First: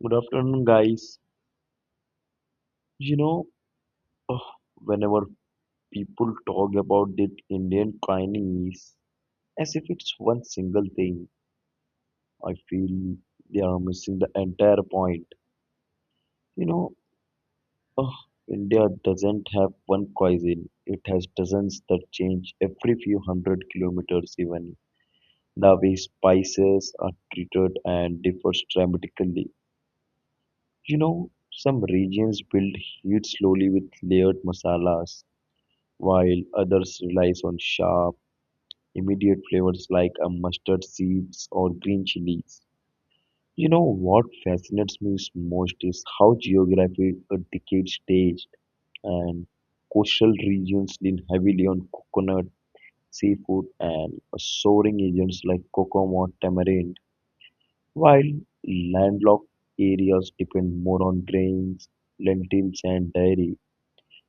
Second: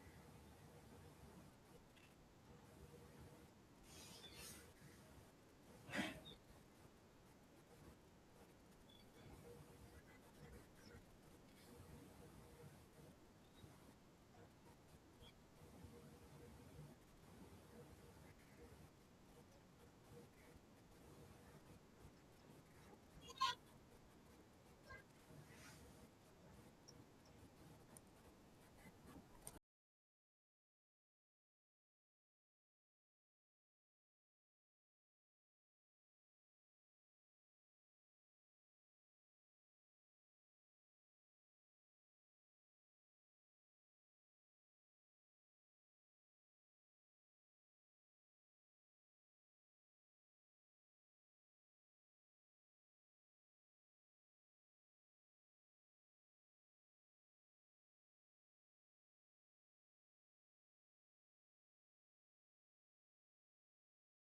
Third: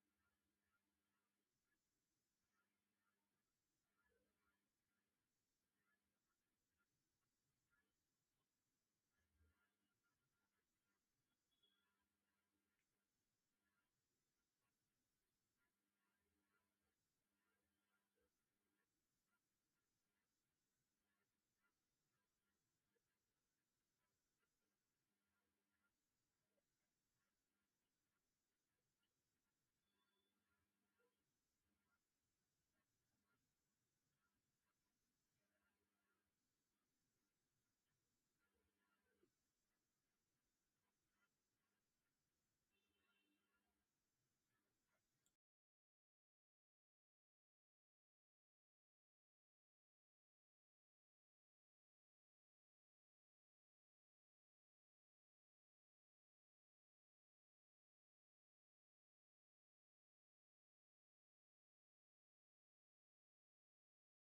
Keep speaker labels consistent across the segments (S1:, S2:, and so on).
S1: Good afternoon, guys. You know, ugh, Whenever people talk about the Indian kindness as if it's one single thing, I feel they are missing the entire point. You know, ugh, India doesn't have one cuisine. It has dozens that change every few hundred kilometers even. The way spices are treated and differs dramatically. You know, some regions build heat slowly with layered masalas while others relies on sharp, immediate flavors like a mustard seeds or green chilies. You know what fascinates me is most is how geography dictates taste, and coastal regions lean heavily on coconut, seafood, and soaring agents like cocoa or tamarind, while landlocked areas depend more on grains, lentils, and dairy.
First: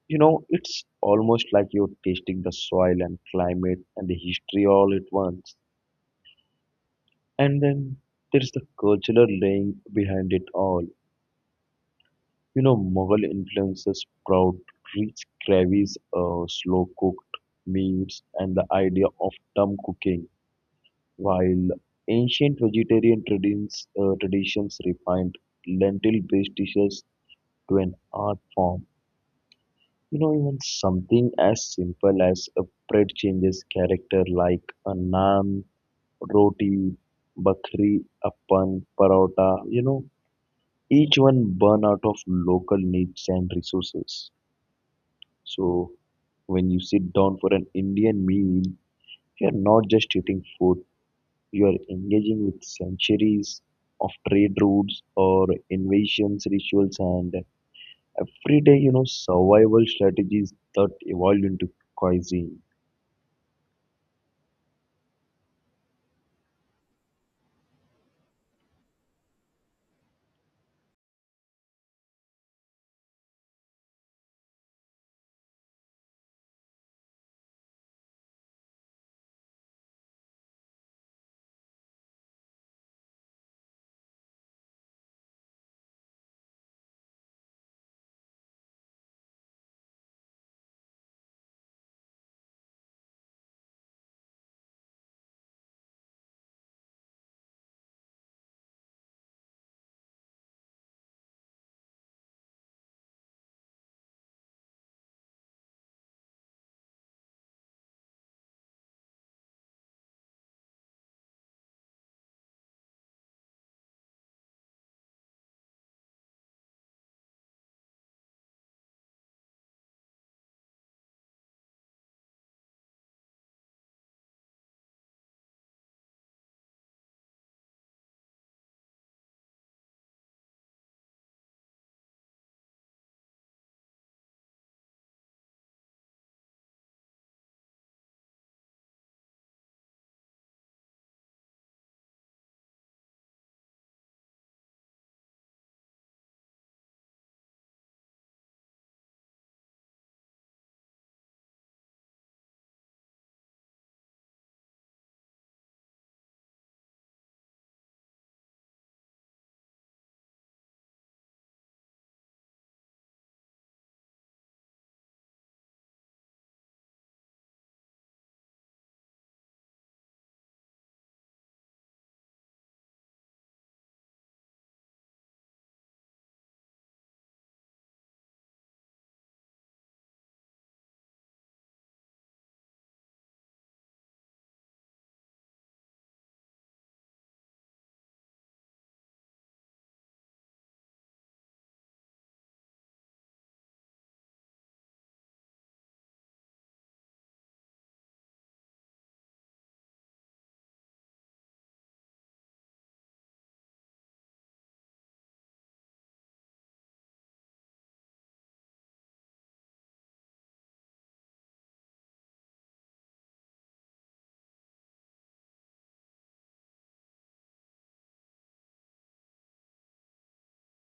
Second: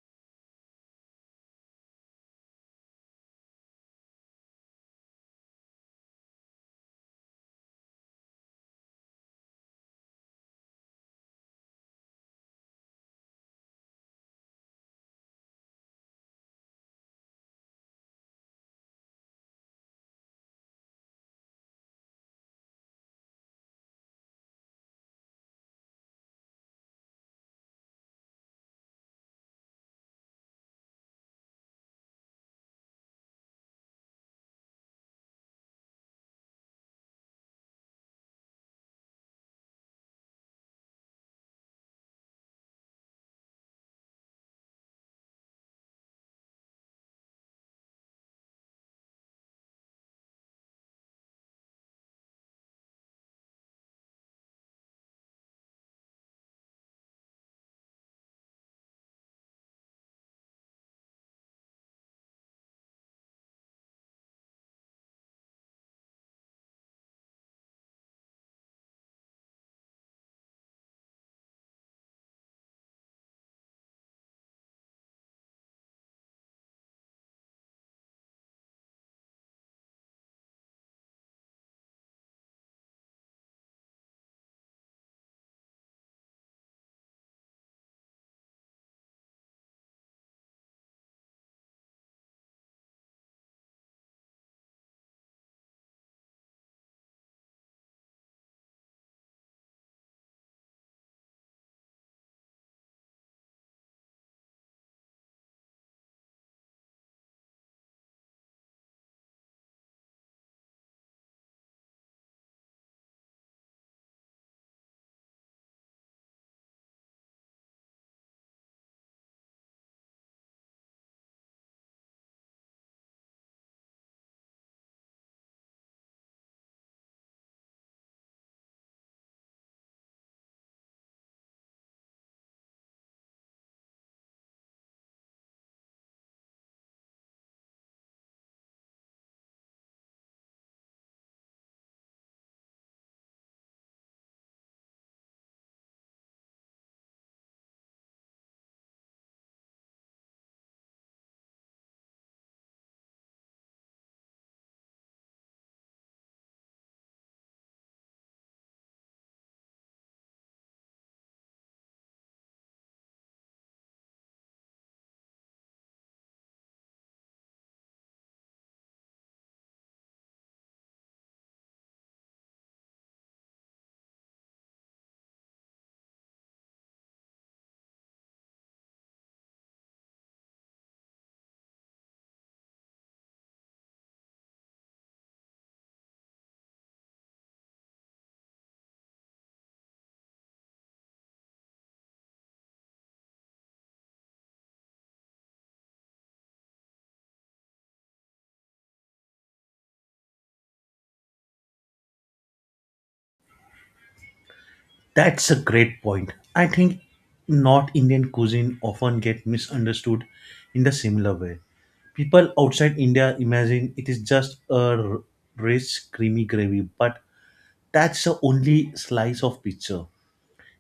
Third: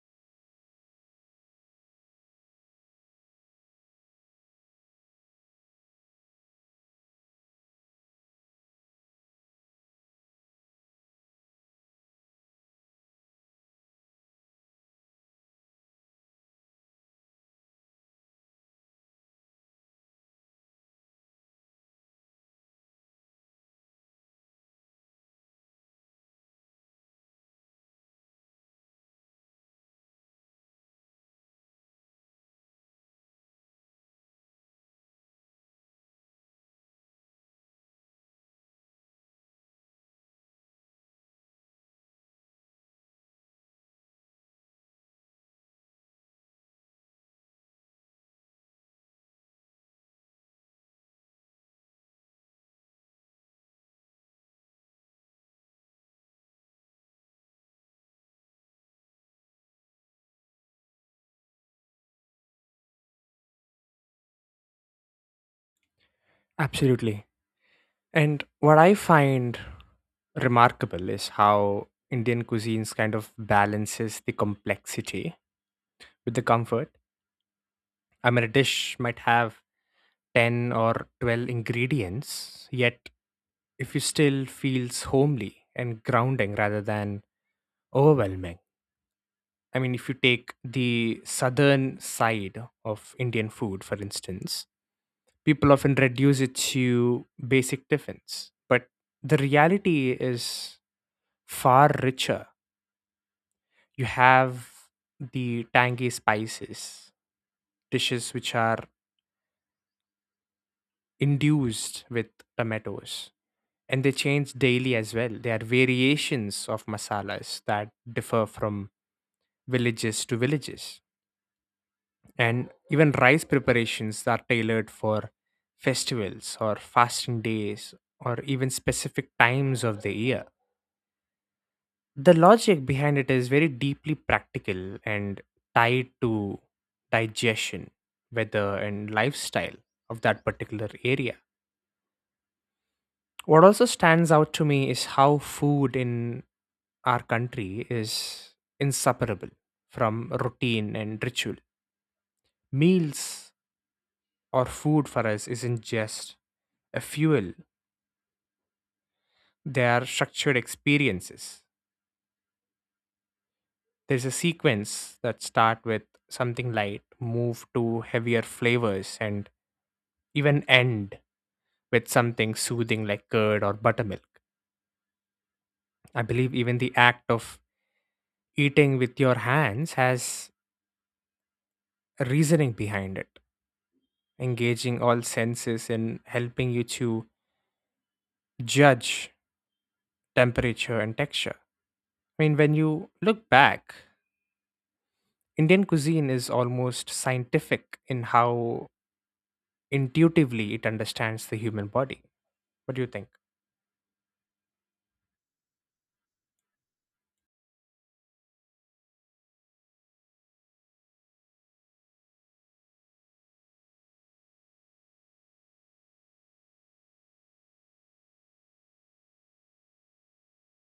S1: You know, it's almost like you're tasting the soil and climate and the history all at once. And then there's the cultural laying behind it all. You know, Mughal influences proud, rich gravies, slow cooked meats, and the idea of dum cooking, while ancient vegetarian traditions refined lentil based dishes to an art form. You know, even something as simple as a bread changes character like a naan, roti, bakri, appan, parota, you know, each one burn out of local needs and resources. So when you sit down for an Indian meal, you're not just eating food, you are engaging with centuries of trade routes or invasions, rituals, and everyday, you know, survival strategies that evolved into cuisine.
S2: Absolutely. And what I find remarkable is how Indian cuisines kind of balances the complexity with the comfort. I mean, a dish might have 10 or 12 ingredients, yet if you still feels homely and grounding rather than overwhelming. I mean, if you take the southern side of Indian food, for instance, people often reduce it to basic tiffins. But the reality is far richer. You have the tangy spices, dishes which are induced with tomatoes, and they change daily as well. There are variations of masalas that differ from villages to villages. And even rice preparations are tailored for festivals or fasting days or even specific times of the year. The logic behind it is very deeply practical and tied to digestion, weather, and lifestyle of that particular area. What also stands out to me is how food in our country is inseparable from routine and ritual. Meals or food for us isn't just a fuel. They are structured experiences. There's a sequence that start with something light, move to heavier flavors, and even end with something soothing like curd or buttermilk. I believe even the act of eating with your hands has a reasoning behind it, engaging all senses and helping you to judge temperature and texture. I mean, when you look back, Indian cuisine is almost scientific in how intuitively it understands the human body. What do you think?
S3: That's a great point. I think North Indian cuisine often get misunderstood in the similar way. People outside India imagine it is just a rich, creamy gravy, but that's the only slice of pizza.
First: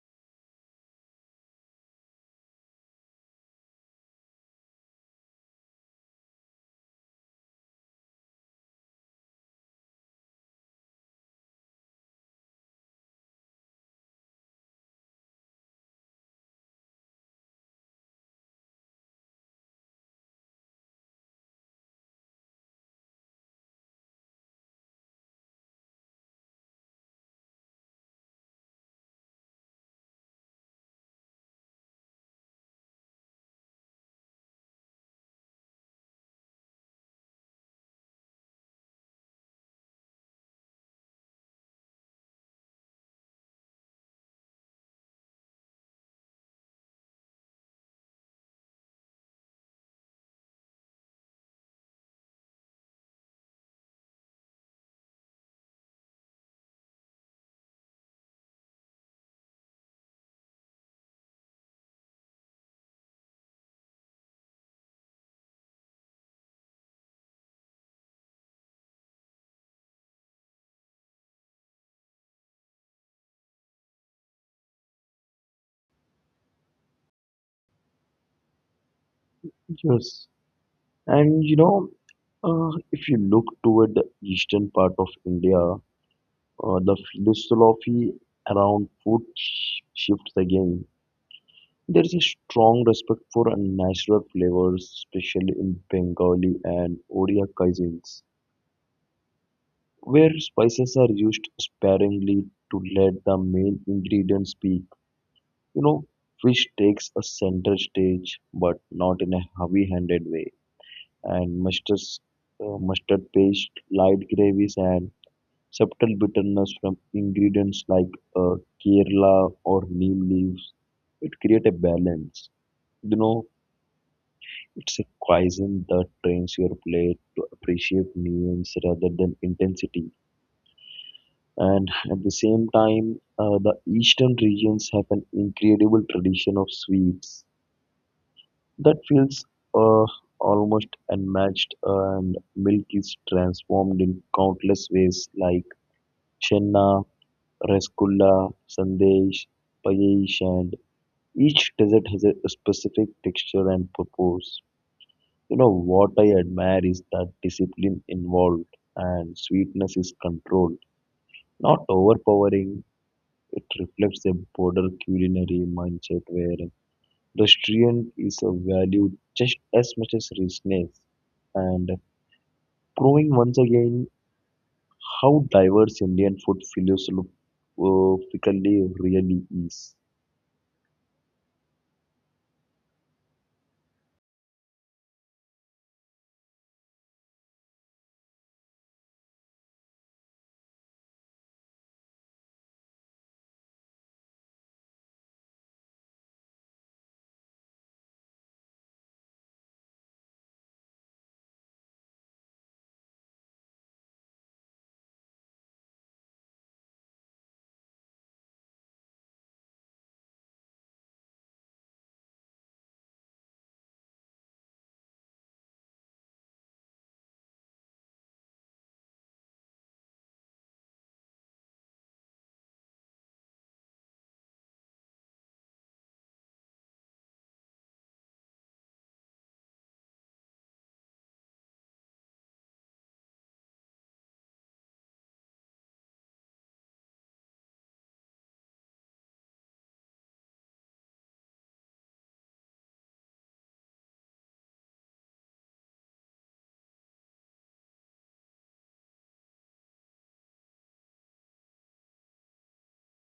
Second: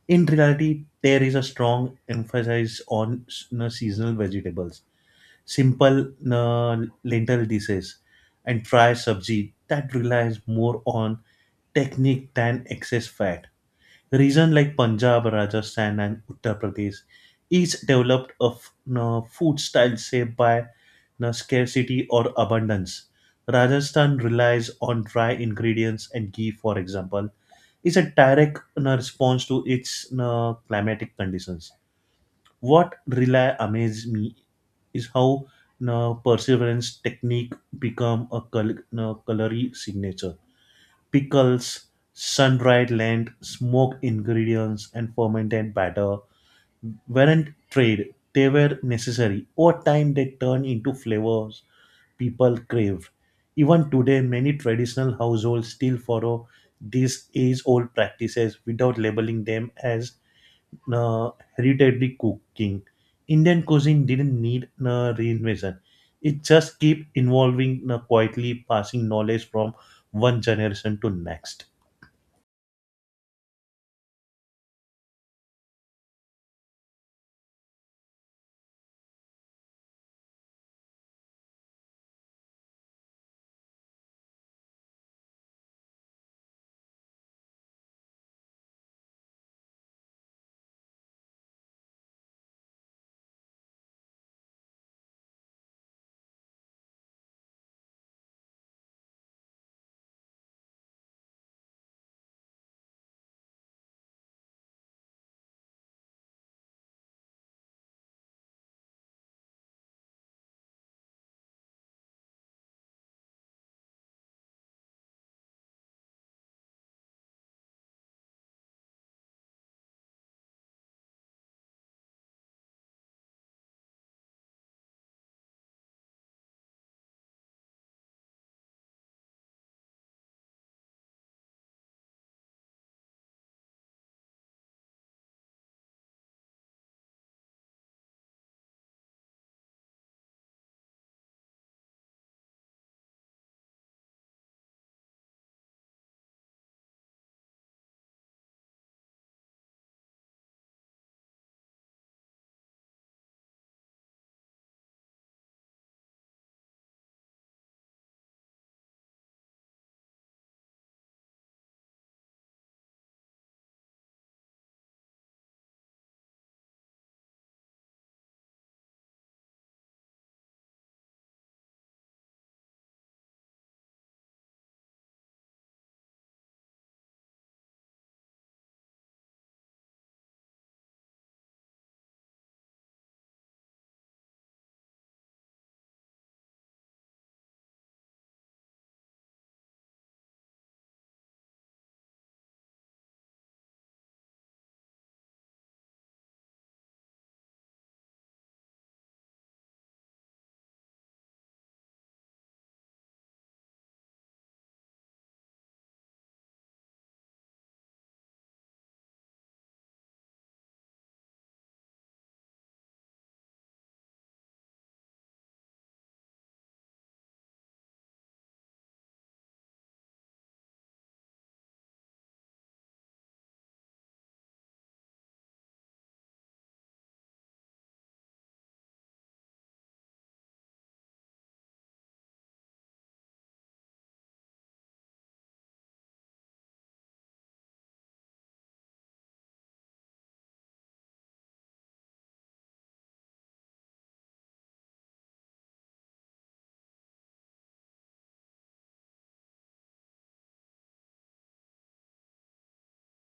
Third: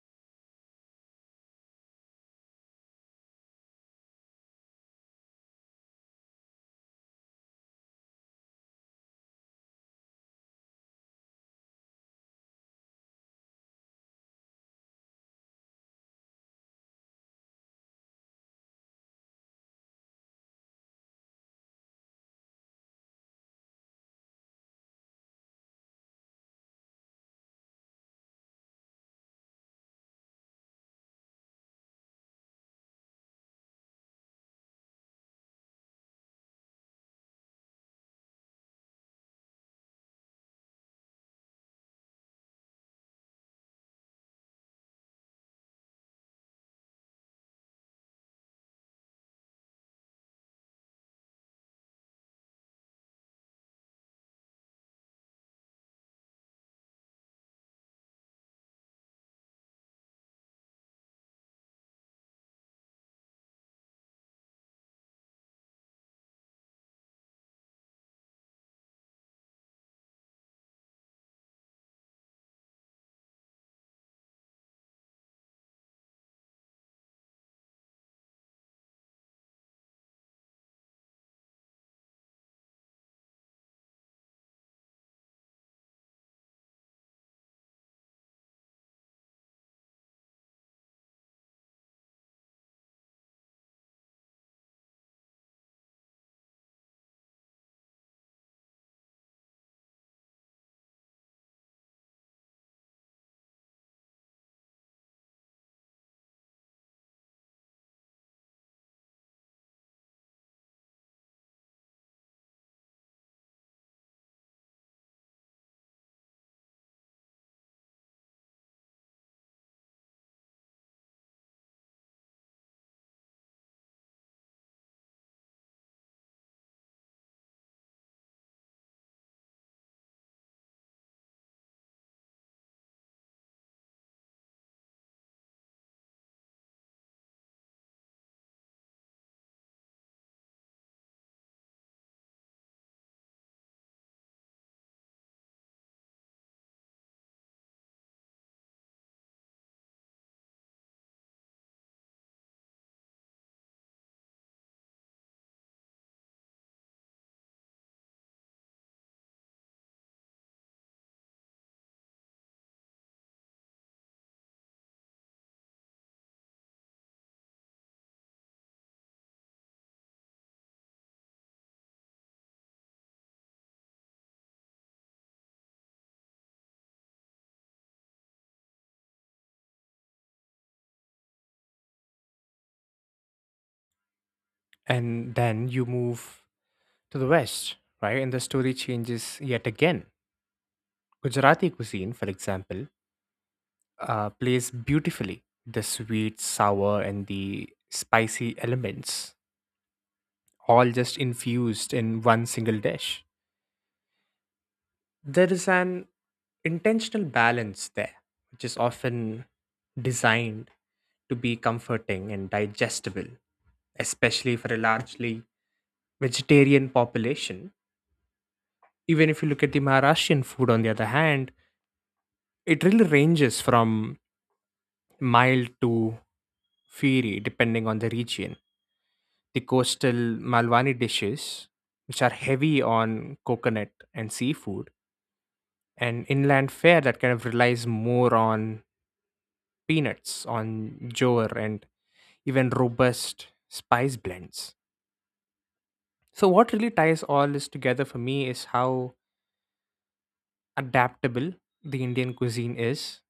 S3: In reality, there is a strong emphasis on s- na seasonal vegetables, simple na lentil dishes, and fried sabji that relies more on technique than excess fat. Region like Punjab, Rajasthan, and Uttar Pradesh each developed a f- no, food style shaped by no, scarcity or abundance. Rajasthan relies on dry ingredients and ghee, for example, is a direct response to its no, climatic conditions. What really amazed me is how no, perseverance technique become a col- no, culinary signature pickles, sun-dried lent, smoked ingredients, and fermented batter weren't trade. They were necessary. Over time, they turned into flavors people craved. Even today, many traditional households still follow these age-old practices without labeling them as uh, hereditary cooking. Indian cuisine didn't need reinvention. It just keep evolving quietly passing knowledge from one generation to next.
S1: Yes, and if you look toward the eastern part of India, the philosophy around food shifts again. There is a strong respect for natural flavors, especially in Bengali and Odia cuisines, where spices are used sparingly to let the main ingredients speak. You know, fish takes a center stage, but not in a heavy-handed way. And mustard paste, light gravies, and subtle bitterness from ingredients like uh, Kerala or neem leaves. It creates a balance. You know, it's a cuisine that trains your plate to appreciate nuance rather than intensity. And at the same time, the eastern regions have an incredible tradition of sweets that feels uh, almost unmatched, and milk is transformed in countless ways like chenna, rasgulla, sandesh, payesh, and each dessert has a specific texture and purpose. You know what I admire is that discipline involved and sweetness is controlled, not overpowering. It reflects a broader culinary mindset where restraint is valued just as much as richness, and proving once again how diverse Indian food philosophically really is.
S2: And then you move to the West, right? And the story changes yet again. Gujarati cuisine, for example, plays beautifully the sweet, sour, and the spicy elements, all just infused in one single dish. There is an intentional balance there, which is often designed to be comforting and digestible, especially for a largely vegetarian population. Even if you look at the Maharashtrian food, on the other hand, it really ranges from mild to fiery depending on the region. The coastal Malwani dishes, which are heavy on coconut and seafood, and inland fare that kind of relies more on peanuts, on jowar, and even robust spice blends. So, what really ties all this together for me is how adaptable the Indian cuisine is.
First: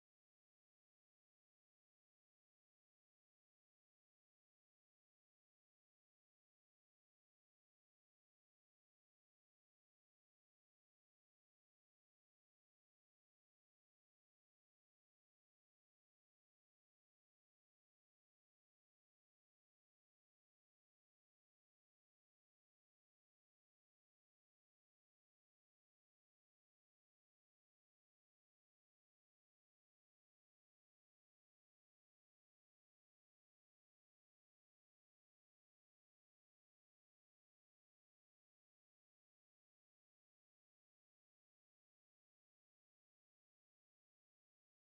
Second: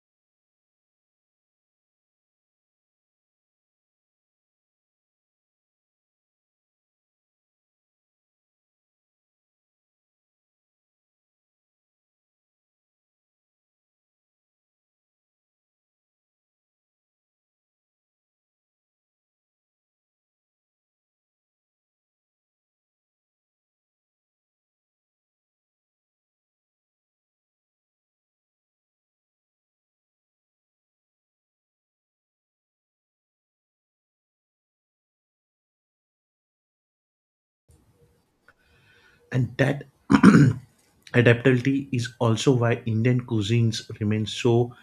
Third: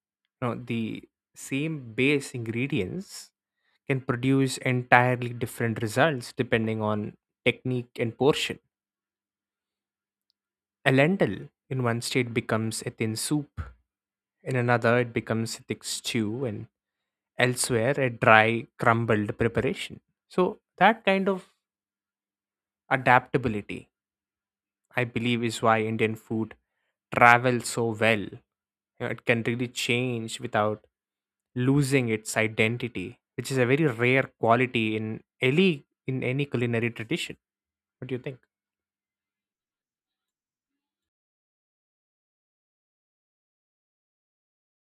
S2: You know, the same base ingredients can produce entirely different results depending on technique and portion. A lentil in one state becomes a thin soup, in another, it becomes a thick stew, and elsewhere, a dry, crumbled preparation. So, that kind of adaptability, I believe, is why Indian food travels so well. You know, it can really change without losing its identity, which is a very rare quality in any culinary tradition. What do you think?
S3: And that adaptability is also why Indian cuisines remain so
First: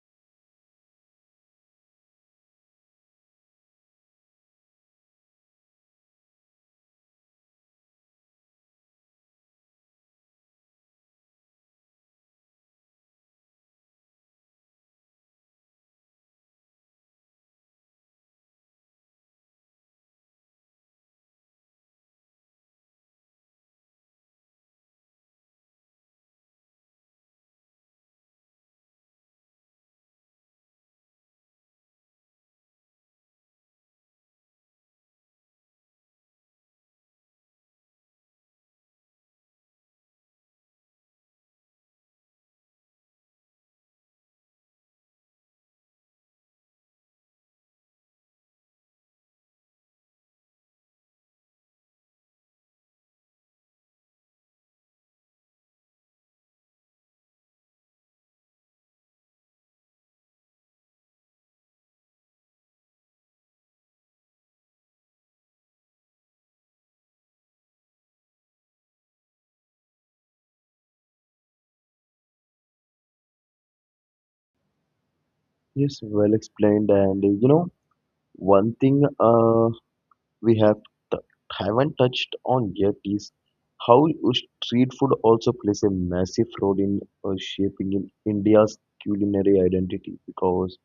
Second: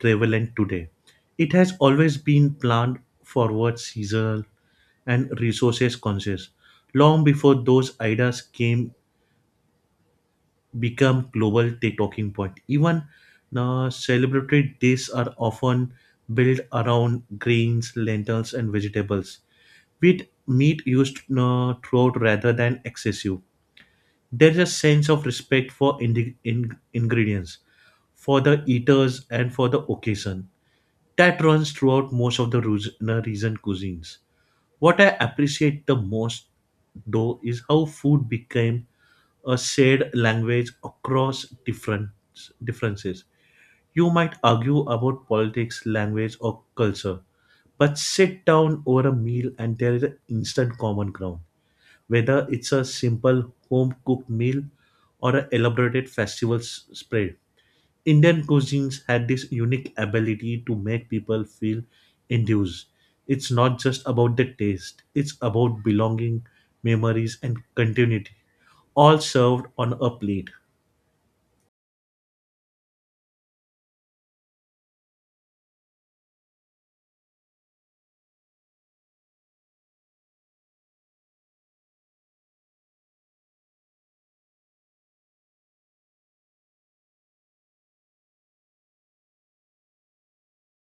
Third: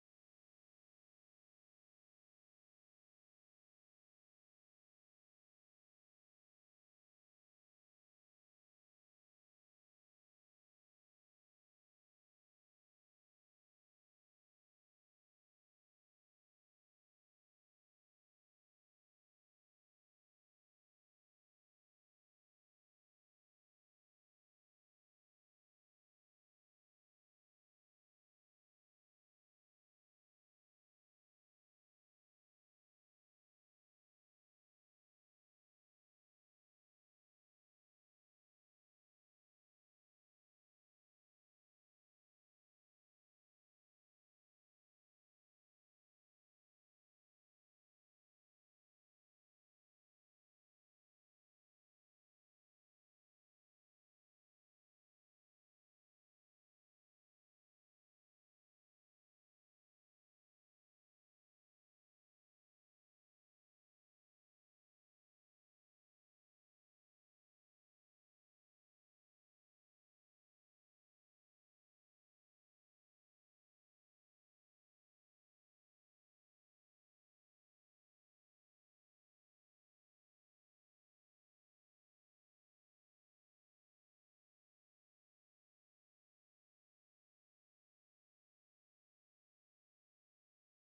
S3: prevalent today. It has always been planned forward, seasonal, and resources conscious long before those ideas came become global talking point. Even now, celebratory dishes are often built around grains, lentils, and vegetables, with meat used throughout rather than excessive there is a sense of respect for ingredients, for the eaters, and for the occasion that runs throughout most of the recent cuisines. What I appreciate the most, though, is how food became a shared language across different differences. You might argue about politics, language, or culture, but sit down over a meal and there is an instant common ground whether it's a simple home cooked meal or an elaborated festival spread. Indian cuisines had this unique ability to make people feel induced. It's not just about the taste, it's about belonging, memories, and continuity, all served on a plate.
S1: Yes, well explained. And you know, one thing we have t- haven't touched on yet is how street food also plays a massive role in shaping in India's culinary identity because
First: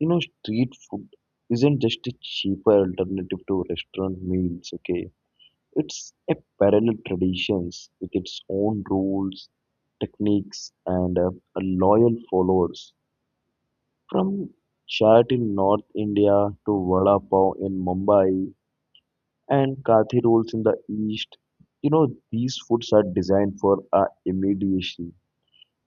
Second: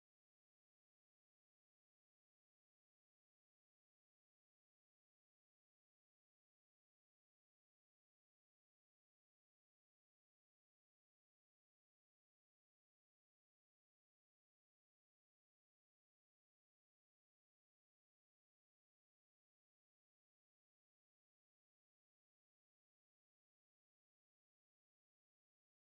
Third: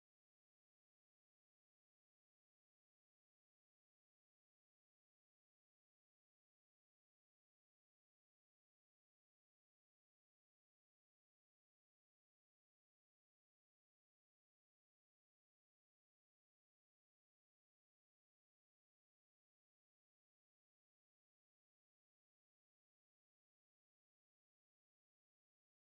S1: you know, street food isn't just a cheaper alternative to restaurant meals, okay? It's a parallel traditions with its own rules, techniques, and a loyal followers. From chaat in North India to vada pav in Mumbai and kathi rolls in the East, you know, these foods are designed for immediacy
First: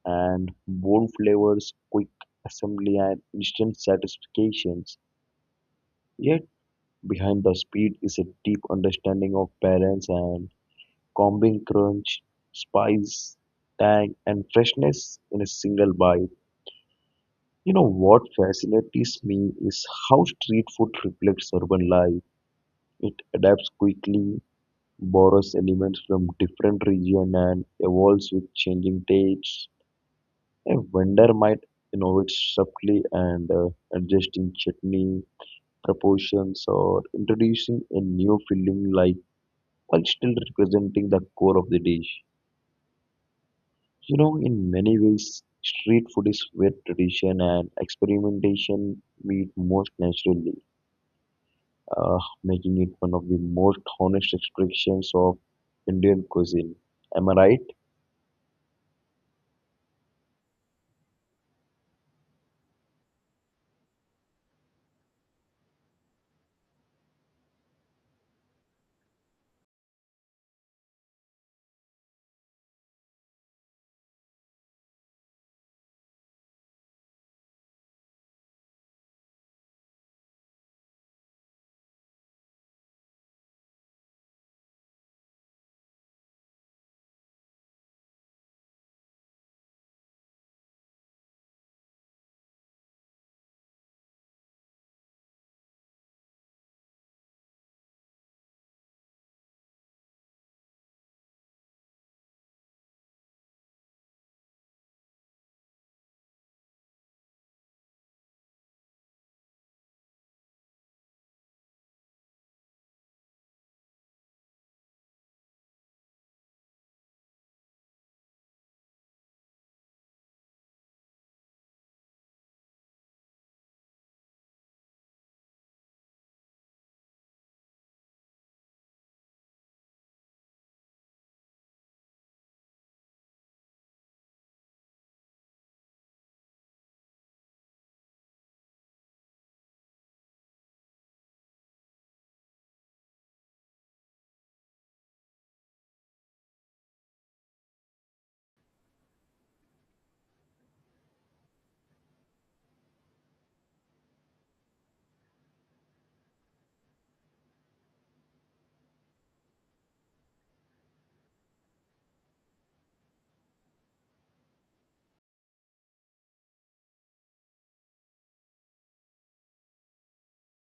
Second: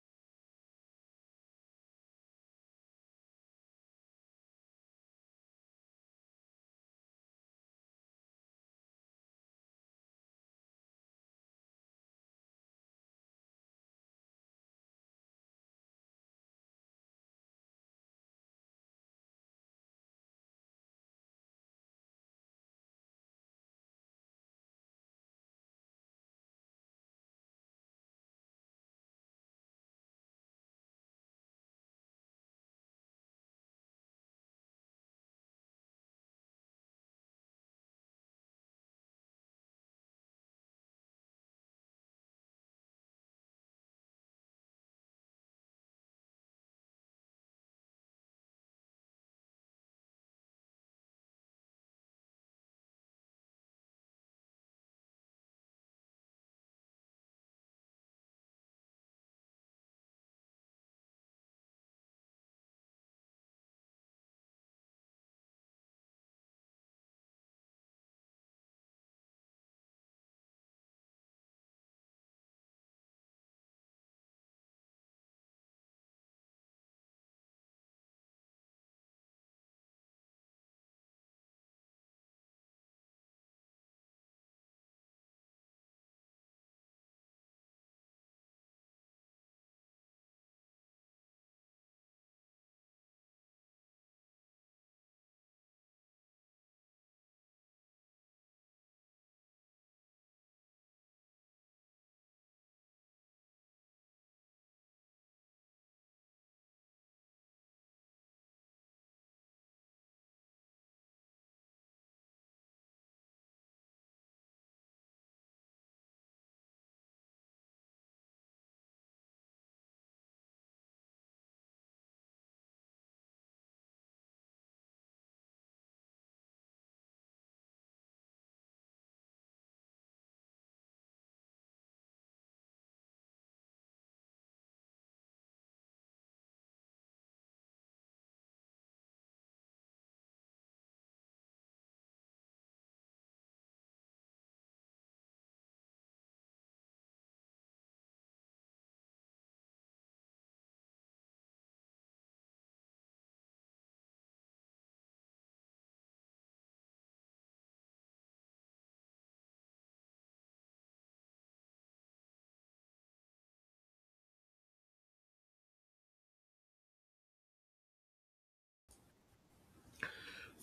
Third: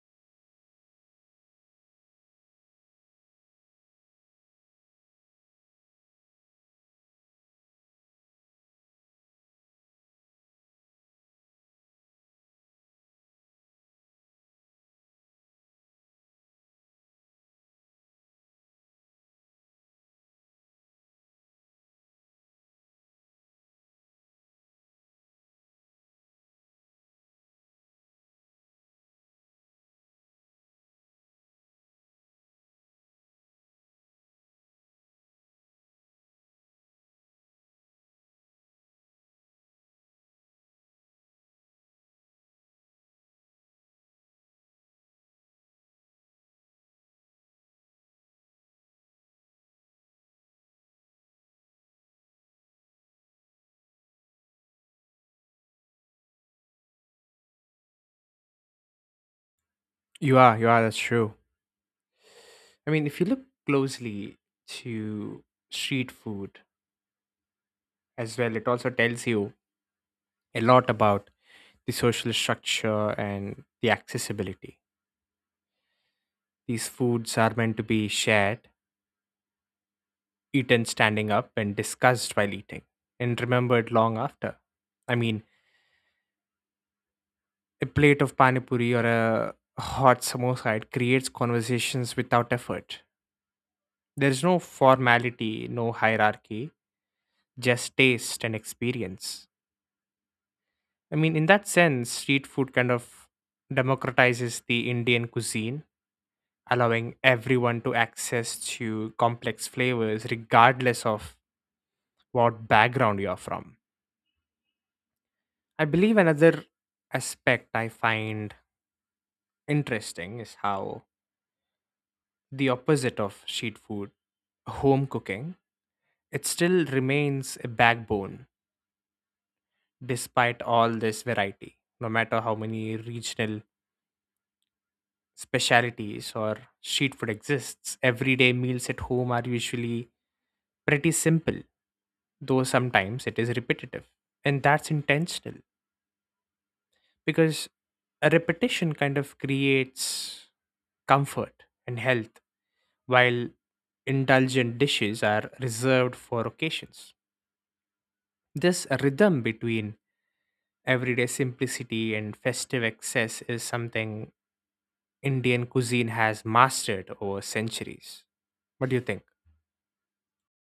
S1: and bold flavors, quick assembly, and instant satisfactions. Yet behind the speed is a deep understanding of balance and combing crunch, spice, tang, and freshness in a single bite. You know what fascinates me is how street food reflects urban life. It adapts quickly, borrows elements from different regions, and evolves with changing tastes. A vendor might innovate subtly and adjusting chutney proportions or introducing a new filling like while still representing the core of the dish. You know, in many ways, street food is where tradition and experimentation meet most naturally, making it one of the most honest expressions of Indian cuisine. Am I right?
S2: You are, that's true. I mean, if you look closely to street food as well, it also tells you a lot about the social structure and the accessibility. These foods are meant to be shared, eaten standing up, and discussed while eating, and remembered long after. I mean, a plate of panipuri or a hot samosa, it creates conversations without effort. There's no formality, no hierarchy, just taste and experience. I mean, in that sense, street food kind of democratizes the Indian cuisine, allowing everyone to access to complex flavors regardless of what background you're from. I believe another aspect I find interesting is how the opposite of street food, home cooking, it still remains a backbone despite all this variety, no matter how many regional specialities or street food exists. Everyday meals at home are usually pretty simple, though sometimes it is repetitive. And that's intentional because a repetition kind of creates comfort and health, while indulgent dishes are reserved for occasions. This rhythm between everyday simplicity and festive excess is something Indian cuisine has mastered over centuries. What do you think?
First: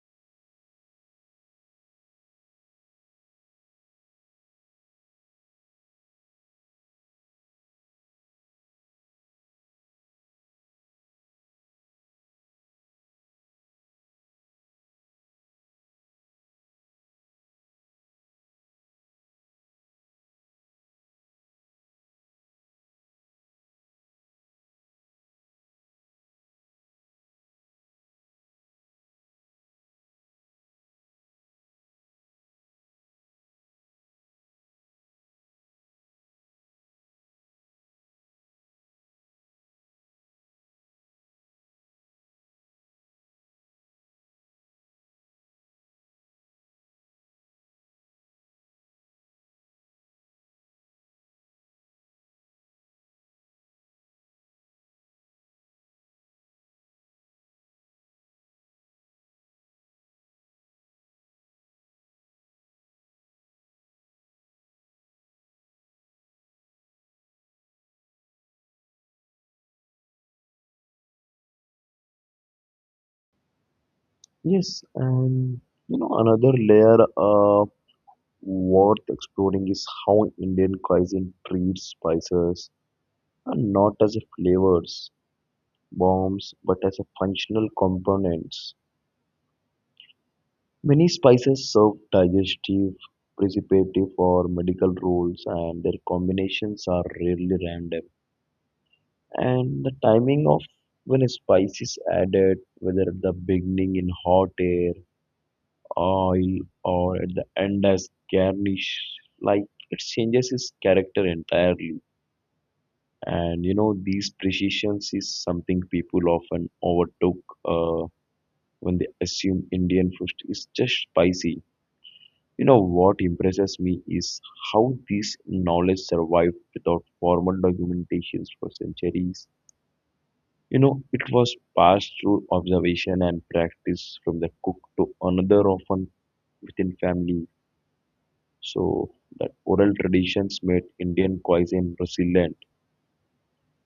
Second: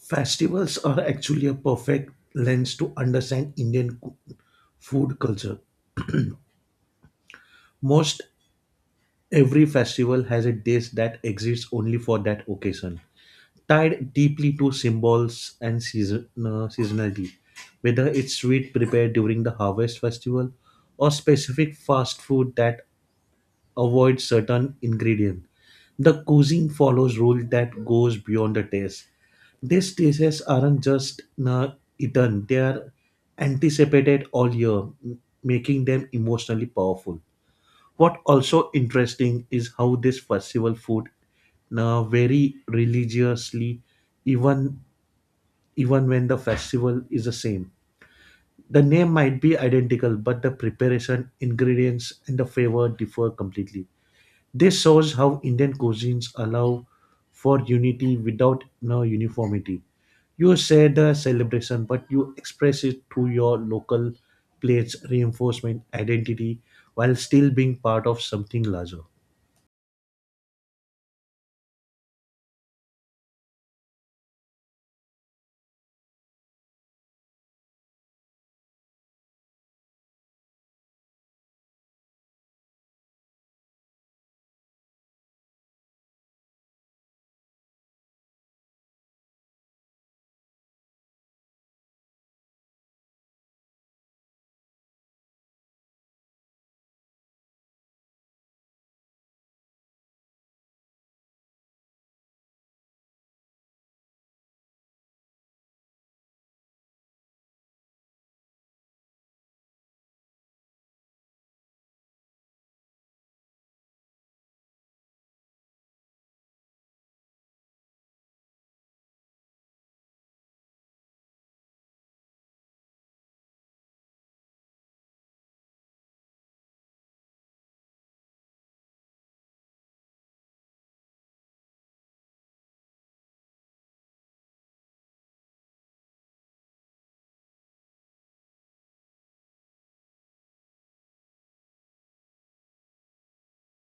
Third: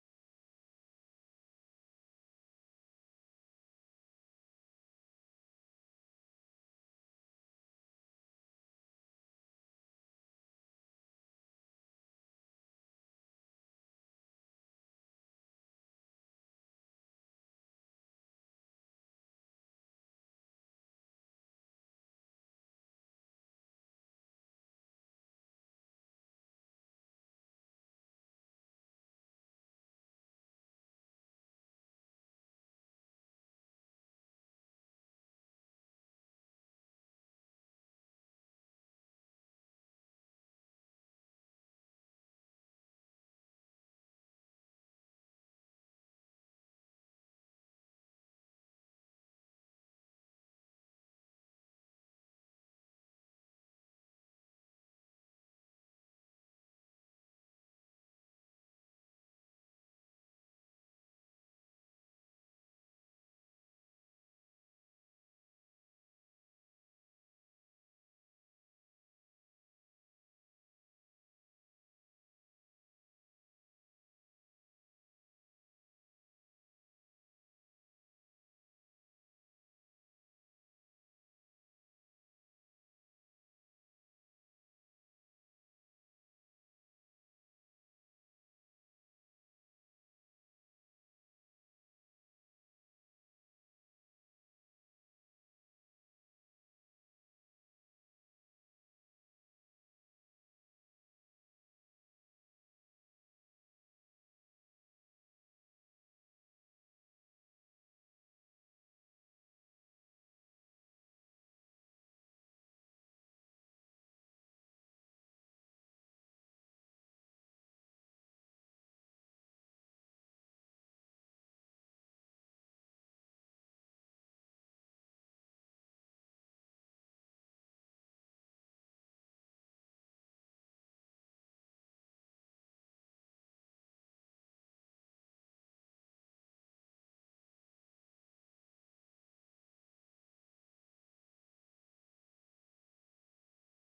S3: Festivals are actually a perfect lens to understand Indian food culture. Most every festival has a dish that exists only for that occasion tied deeply to symbols and seasonality, whether it's sweet prepared during the harvest festival or specific fast food that avoids certain ingredient. The cuisine follows rule that goes beyond the taste. These tastes aren't just eaten; they are anticipated all year, making them emotionally powerful. What also interesting is how this festival food now vary religiously even even when the festival is the same. The name might be identical, but the preparation, ingredients, and the flavor differ completely. This shows how Indian cuisines allow for unity without no uniformity. You share the celebration, but you express it through your local plates reinforcement identity while still being part of something larger.
S1: Yes, and you know, another layer worth exploring is how Indian cuisine treats spices, and not as a flavors bombs, but as a functional components. Many spices serve digestive, preservative, or medical roles, and their combinations are rarely random. And the timing of when a spice is added, whether at the beginning in hot air, oil, or at the end as garnish, like it changes its character entirely. And you know, these precisions is something people often overlook uh, when they assume Indian food is just spicy. You know what impresses me is how this knowledge survived without formal documentations for centuries. You know, it was passed through observation and practice from the cook to another, often within family. So that oral traditions made Indian cuisine resilient.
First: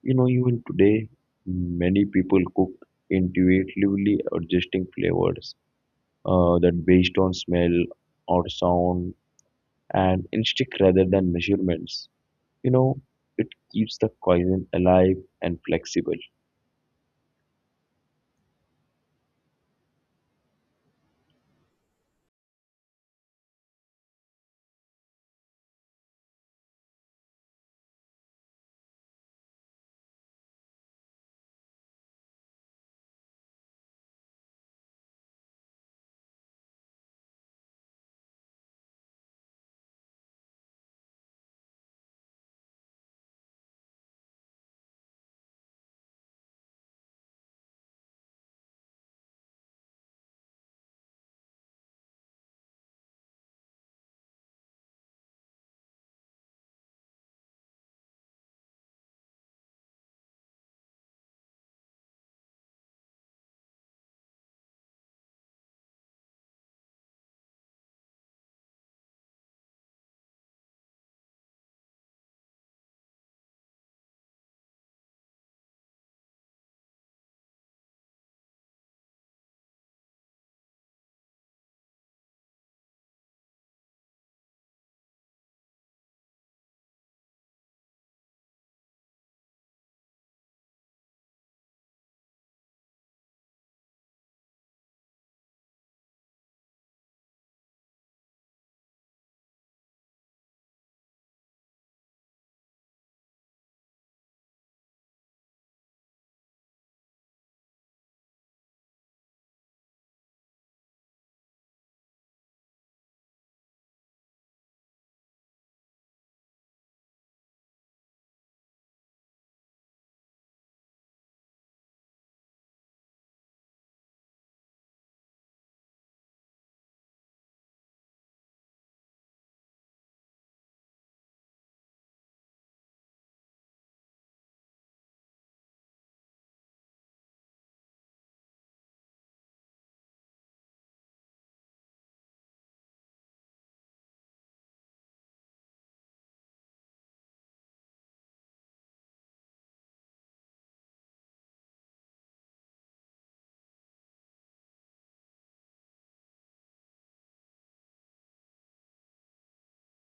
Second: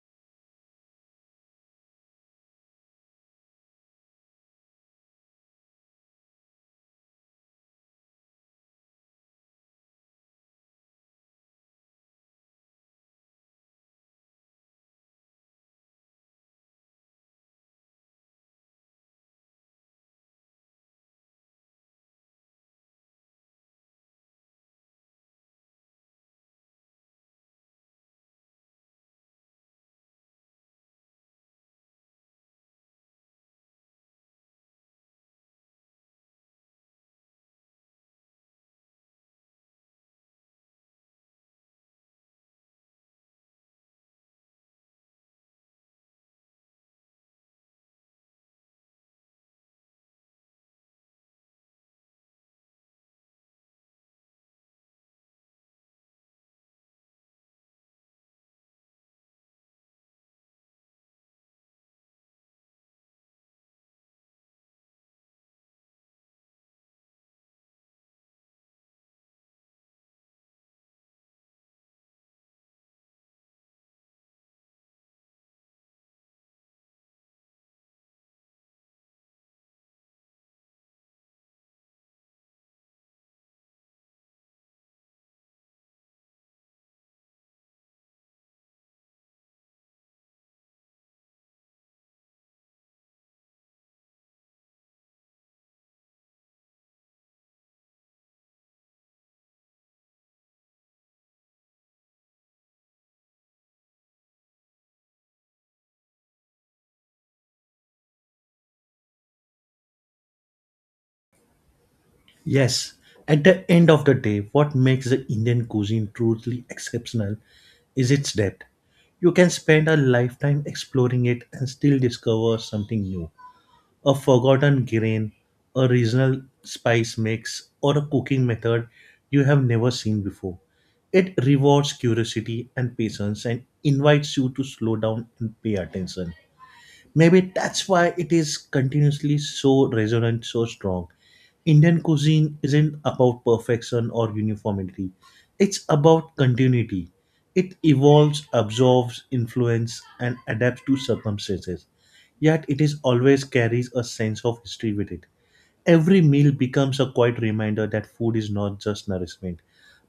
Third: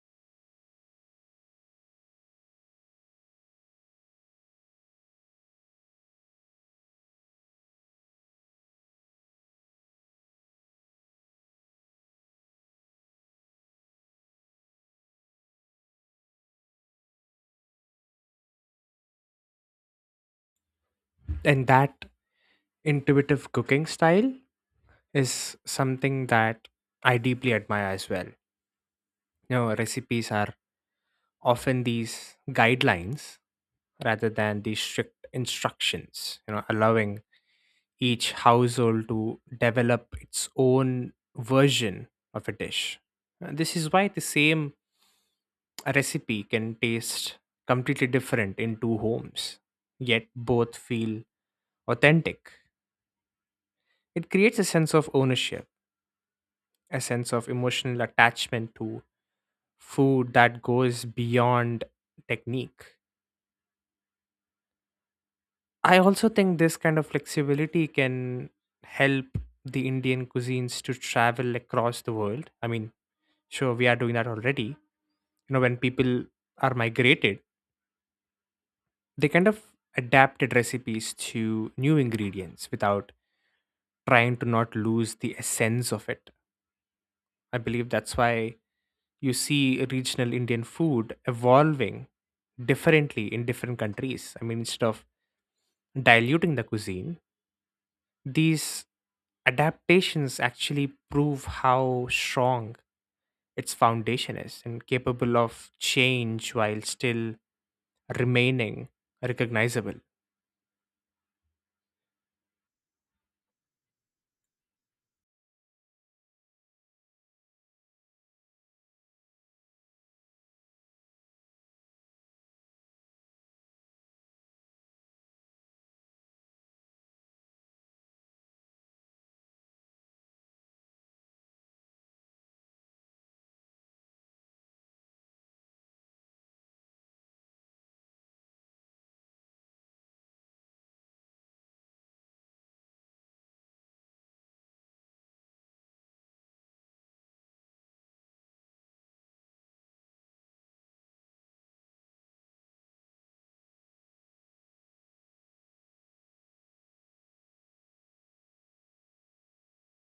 S1: You know, even today, many people cook intuitively, adjusting flavors that based on smell or sound and instinct rather than measurements. You know, it keeps the cuisine alive and flexible. You
S2: And that intuitive cooking style is something that I deeply admire as well. You know, recipes are often these guidelines rather than these strict instructions, you know, allowing each household to develop its own version of a dish. This is why the same recipe can taste completely different in two homes, yet both feel authentic. It creates a sense of ownership, a sense of emotional attachment to food that goes beyond technique. I also think this kind of flexibility can help the Indian cuisines to travel across the world. I mean, sure, we are doing that already. You know, when people are migrated, they kind of adapted recipes to new ingredients without trying to not lose the essence of it. I believe that's why you see regional Indian food evolving differently in different countries. I mean, instead of diluting the cuisine, these adaptations actually prove how strong its foundation is and capable of change while still remaining recognizable.
S3: Yes, at the end of the day, what makes the Indian cuisine truly exceptional is its depth. You can spend a lifetime exploring it and still discover something new. A forgotten grain, a regional spice mix, or a cooking method you have never seen before. It rewards curiosity and patience and invites you to slow down and pay attention. Maybe that's why it is continuously so resonant, so strong. Indian cuisine isn't about perfection or uniformity. It's about continuity. It evolves, absorbs influence, and adapts to circumstances. Yet it is always carries a sense of history with it. Every meal becomes a quiet reminder that food is not just nourishment,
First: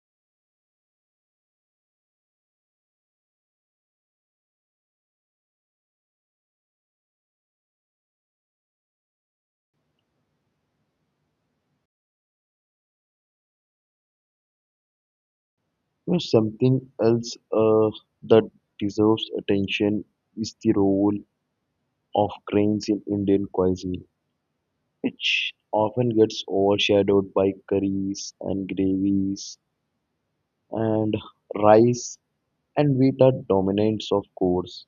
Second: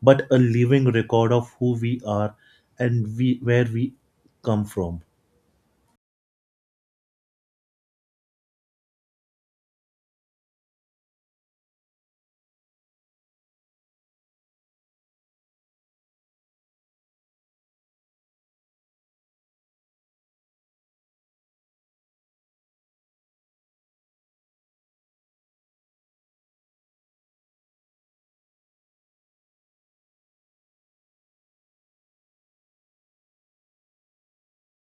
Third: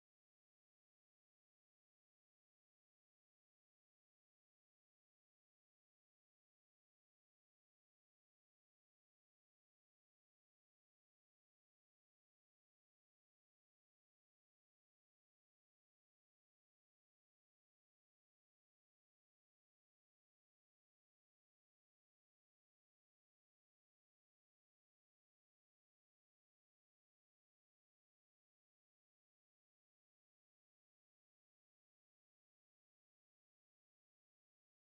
S3: but a living record of who we are and where we come from.
S1: know something else uh, that deserves attention is the role of grains in Indian cuisine, which often gets overshadowed by curries and gravies, and rice and wheat are dominants of course.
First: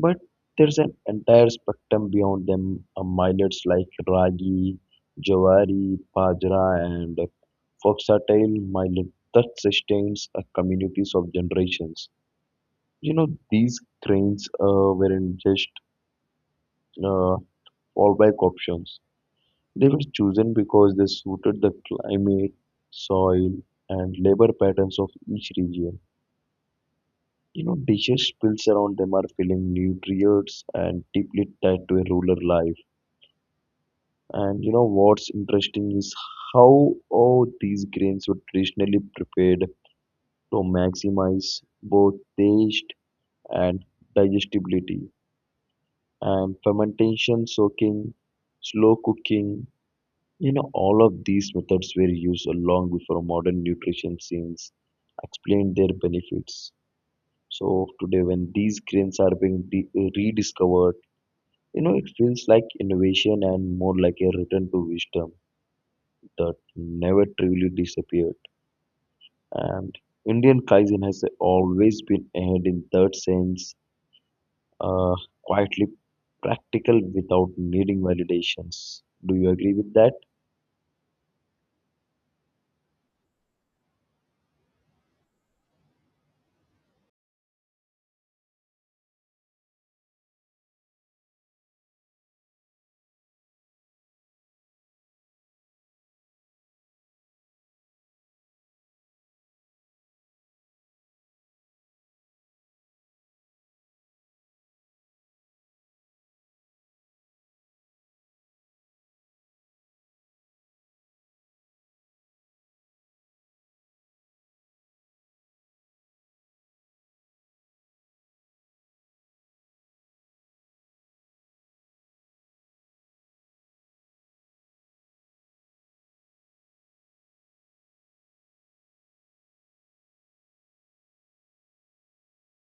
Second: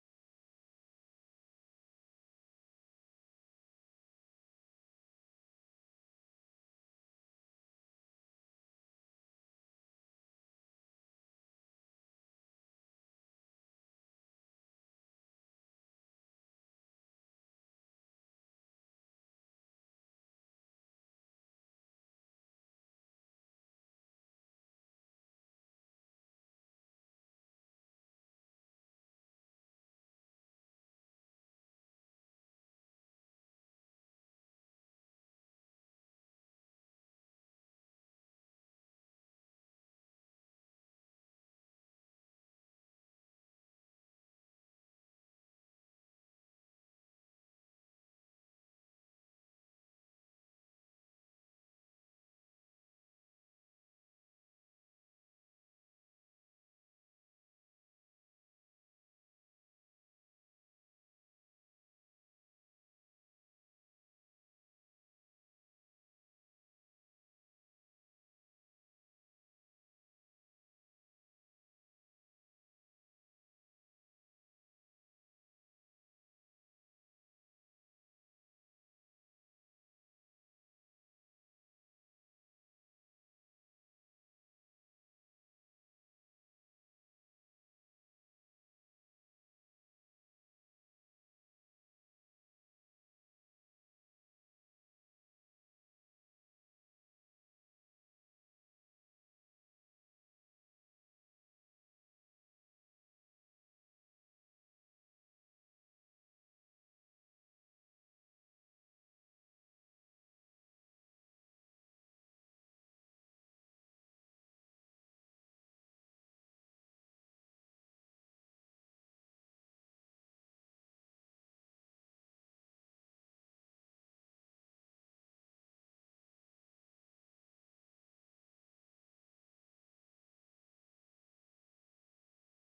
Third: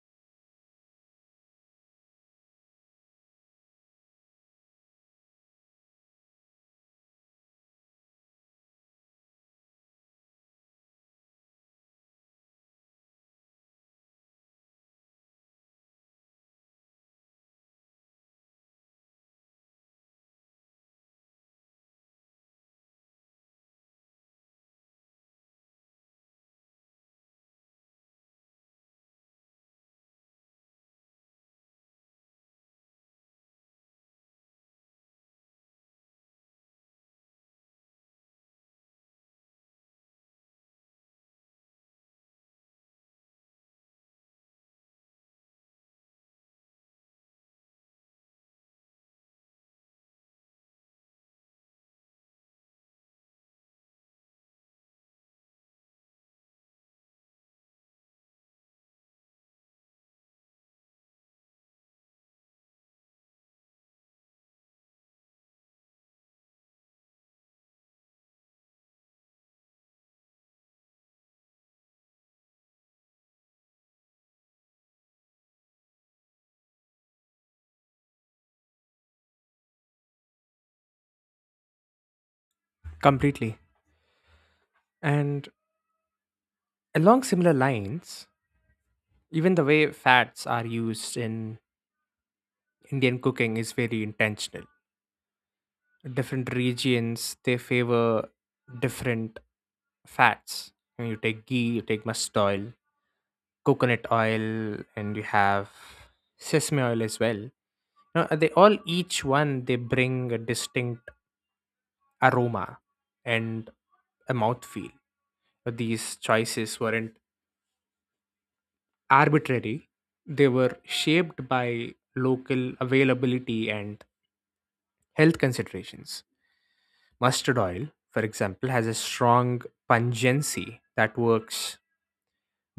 S1: But there's an entire spectrum beyond them, millets like ragi, jawari, bajra, and foxtail millet that sustains communities of generations. You know, these grains weren't just uh, fallback options. They were chosen because they suited the climate, soil, and labor patterns of each region. You know, dishes built around them are filling nutrients and deeply tied to a rural life. And you know what's interesting is how all these grains were traditionally prepared to maximize both taste and digestibility. And fermentation, soaking, slow cooking, you know, all of these methods were used long before modern nutrition science explained their benefits. So today, when these grains are being rediscovered, you know, it feels like innovation and more like a return to wisdom that never truly disappeared. And Indian cuisine has always been ahead in that sense, uh, quietly practical without needing validations. Do you agree with that?
S2: Completely. And along similar lines, even the way fats are used in Indian cooking is very intentional. Different regions they favor different fats. I mean, you take ghee, you take mustard oil, coconut oil, and you have sesame oil as well. Now they all, each one they bring a distinct aroma and a mouthfeel. But these choices weren't arbitrary; they were shaped by local availability and health considerations. Mustard oil, for example, has a strong pungency that works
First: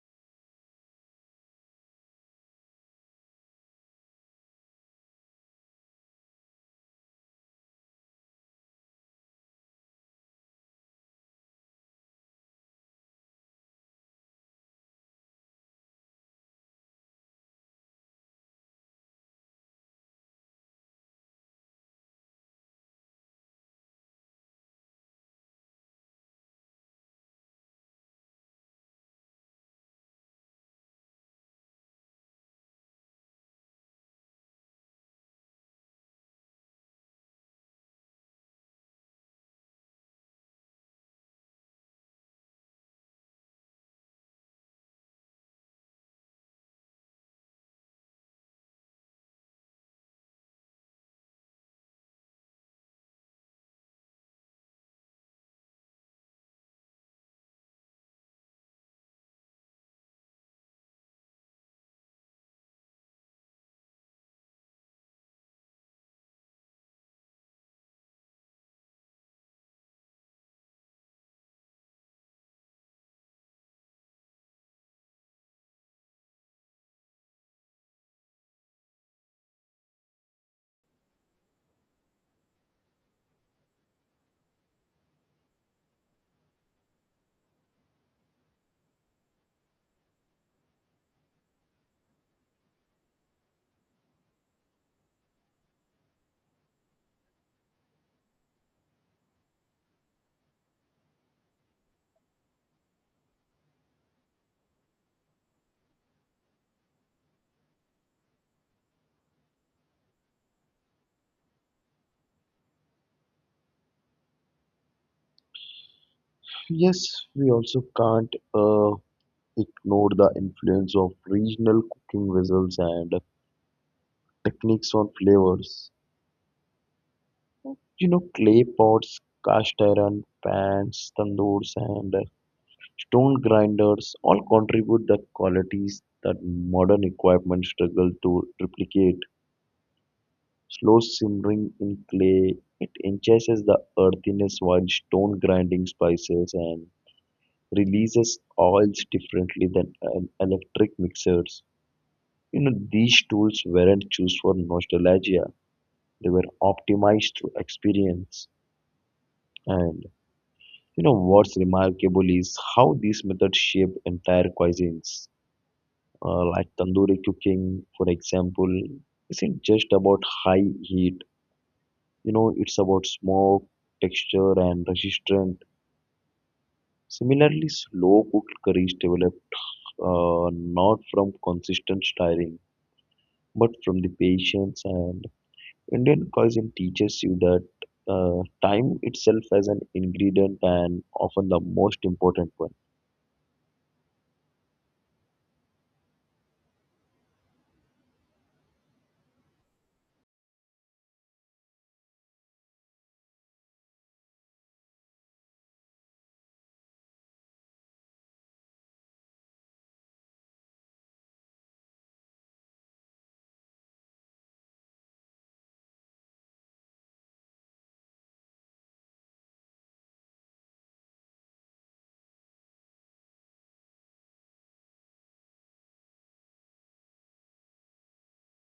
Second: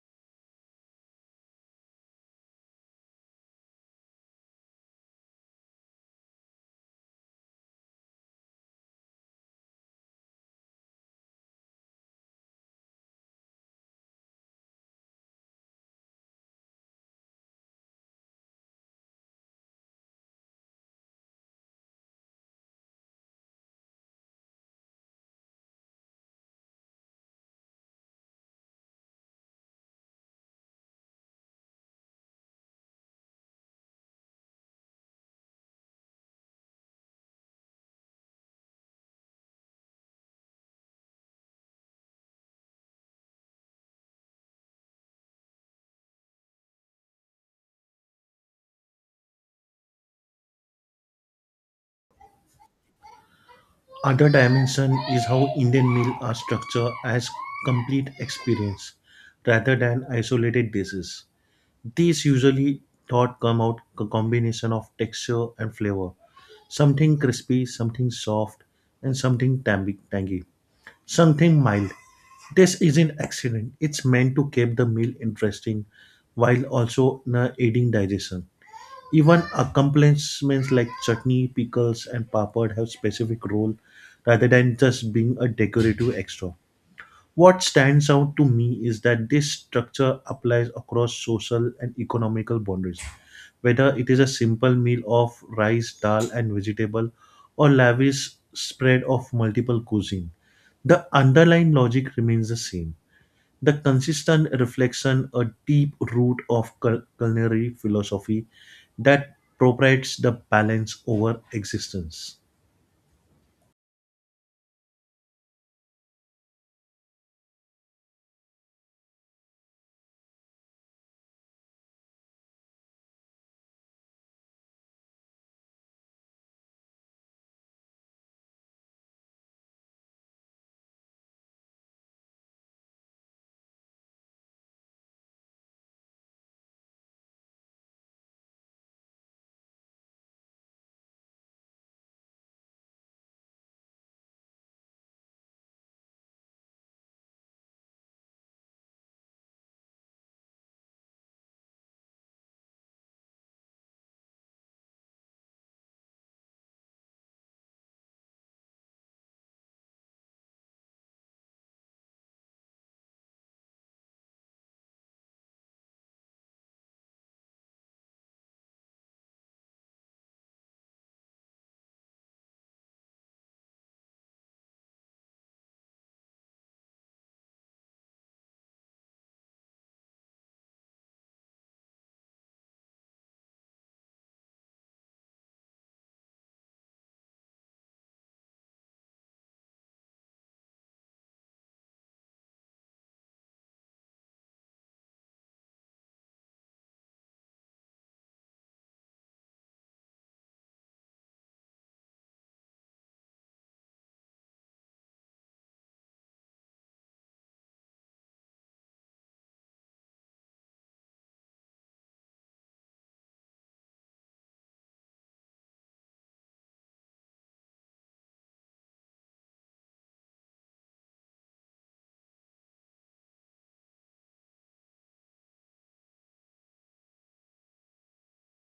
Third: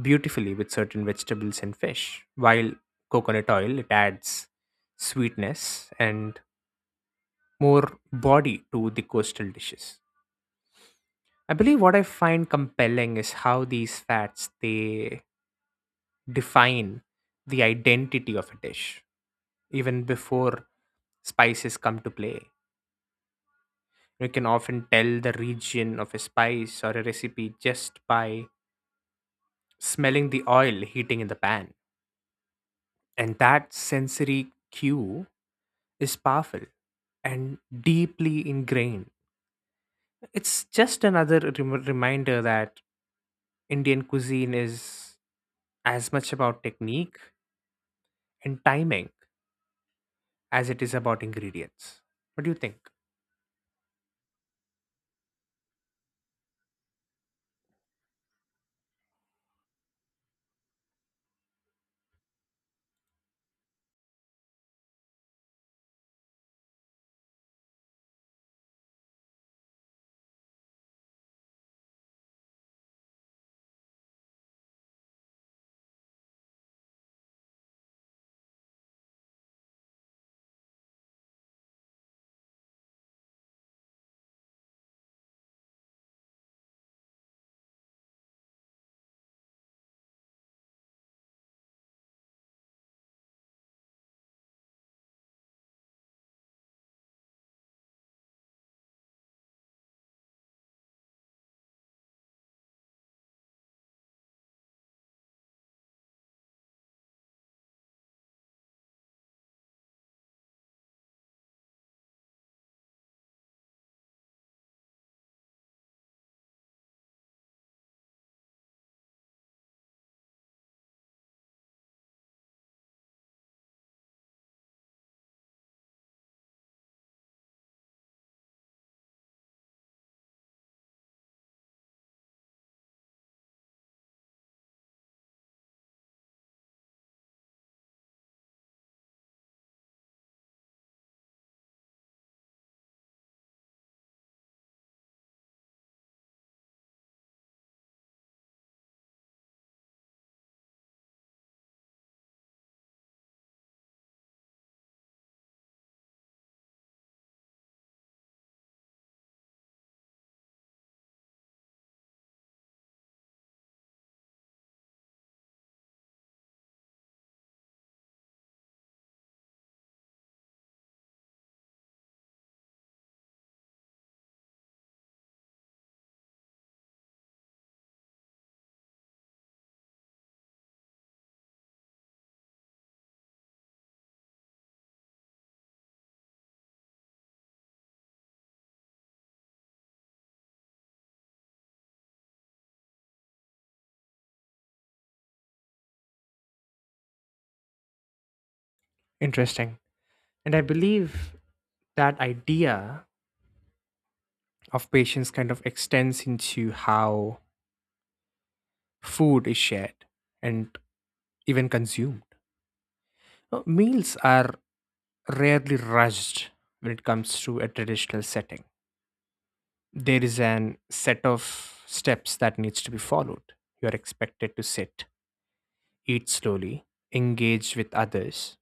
S2: beautifully with certain vegetables and fish, while coconut oil it adds sweetness and more body to the coastal dishes. I believe what I find compelling is how these fats they define the identity of a dish even before spices come to play. You can often tell the region of a spice or a recipe just by smelling the oil heating in the pan. And that sensory cue is powerful and deeply ingrained. It's just another reminder that Indian cuisine is as much about technique and timing as it is about ingredients. What do you think?
S3: Other dimension is how Indian meals are structured as complete experience rather than isolated dishes. These usually thought come out a combination of texture and flavor, something crispy, something soft, and something tangy, something mild. This isn't accident. It's meant to keep the meal interesting while also aiding digestion. Even accompaniments like chutney, pickles, and papad have specific role rather than just being a decorative extra. What stands out to me is that this structure applies across social and economical boundaries. Whether it is a simple meal of rice, dal, and vegetable, or lavish spread of multiple cuisine, the underlying logic remains the same. The consistent reflection a deep root of culinary philosophy that propriates the balance over existence.
S1: Yes, we also can't ignore the influence of regional cooking vessels and techniques on flavors. You know, clay pots, cast iron pans, tandoors, and stone grinders all contribute the qualities that modern equipment struggles to replicate. Slow simmering in clay, it enhances the earthiness while stone grinding spices and releases oils differently than electric mixers. You know, these tools weren't chosen for nostalgia. They were optimized to experience. And you know what's remarkable is how these methods shape entire cuisines, like tandoori cooking, for example, isn't just about high heat. You know, it's about smoke, texture, and resistance. Similarly, slow cooked curries develop not from consistent stirring, but from the patience. And Indian cuisine teaches you that time itself as an ingredient and often the most important one.
S2: Interesting. And I believe that idea of patience kind of extends into how food is shared and even consumed. Meals are rarely rushed when it comes to a traditional setting. There is an set of steps that needs to be followed. You are expected to sit, eat slowly, engage with others.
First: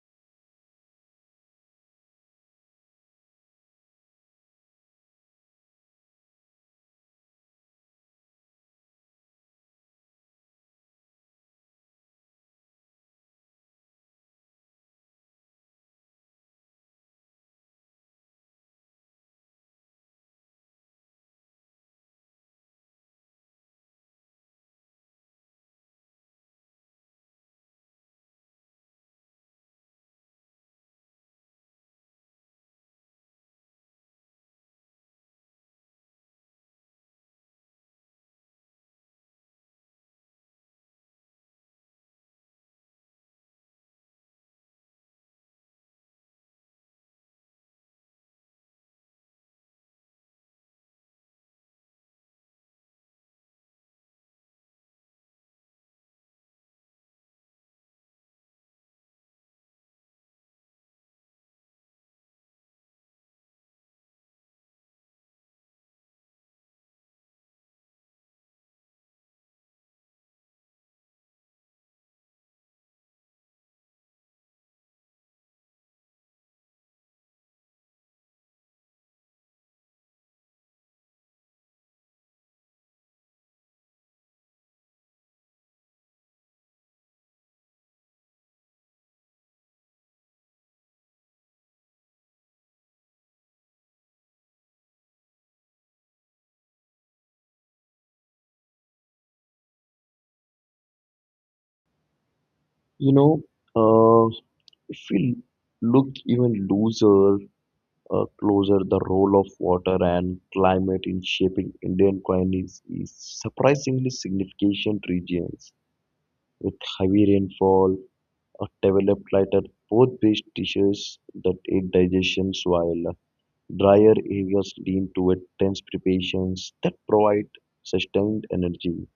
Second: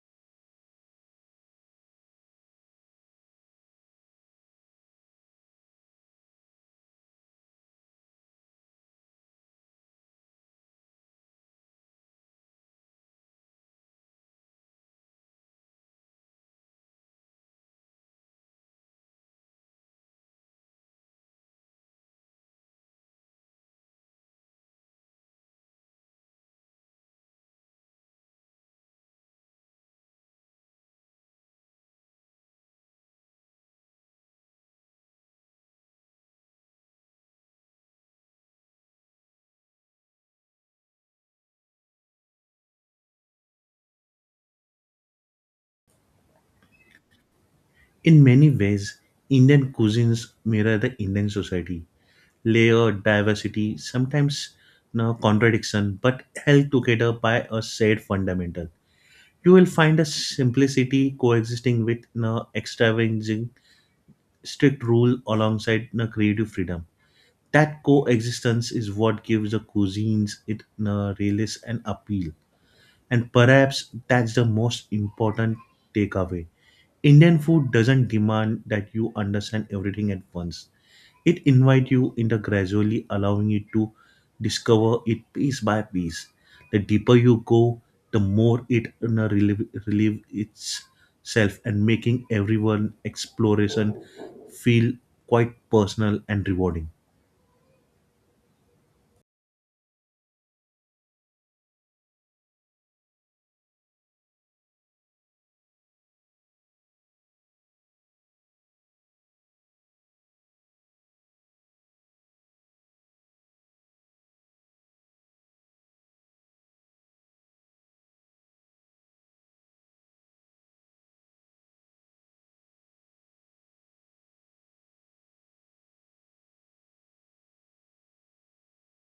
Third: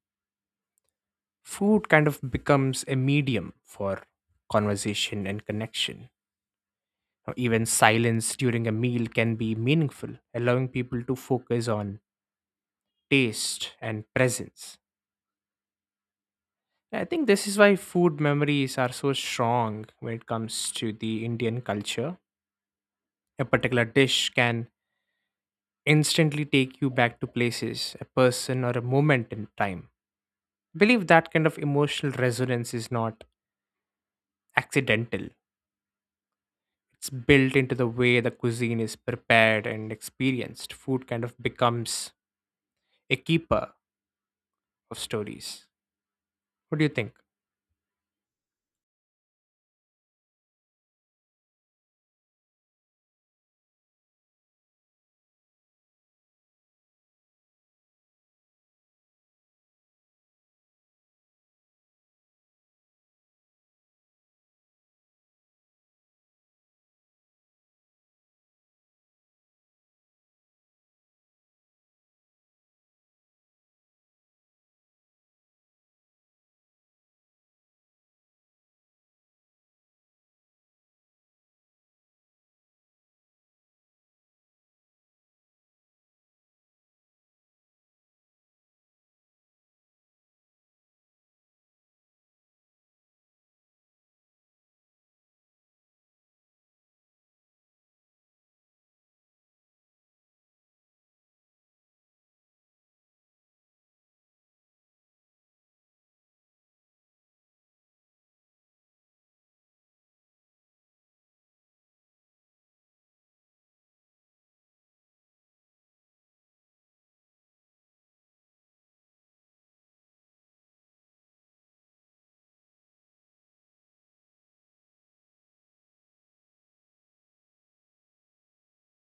S2: Food kind of becomes a medium for conversation and connection. Now, even silence during a meal can be meaningful, allowing people to focus on taste and presence. I think this is why food memories are so strong when it comes to the Indian culture. A particular dish can instantly take you back to places, a person, or a moment in time. I believe that kind of emotional resonance is not accidental. It's built into the way the cuisine is prepared and experienced. Food kind of becomes a keeper of stories. What do you think?
S3: In many ways, Indian cuisines mirror the Indian society. Layer diversity, sometimes no contradiction, but held together by a shared fundamental. You will find a simplicity coexisting with no extravagant strict rule alongside no creative freedom. That coexistence is what gives the cuisines it a realist and appeal. And perhaps that's the most important takeaway. Indian food doesn't demand that you understand everything at once. It invites you into gradually allowing you to discover it piece by piece. The deeper you go, the more it relieve itself and making everyone exploration feel quite personal and rewarding.
S1: You know, uh, if we look even looser closer, the role of water and climate in shaping Indian climate is surprisingly significant regions with heavy rainfall developed lighter both based dishes that aid digestion while drier areas lean toward dense preparations that provide sustained energy.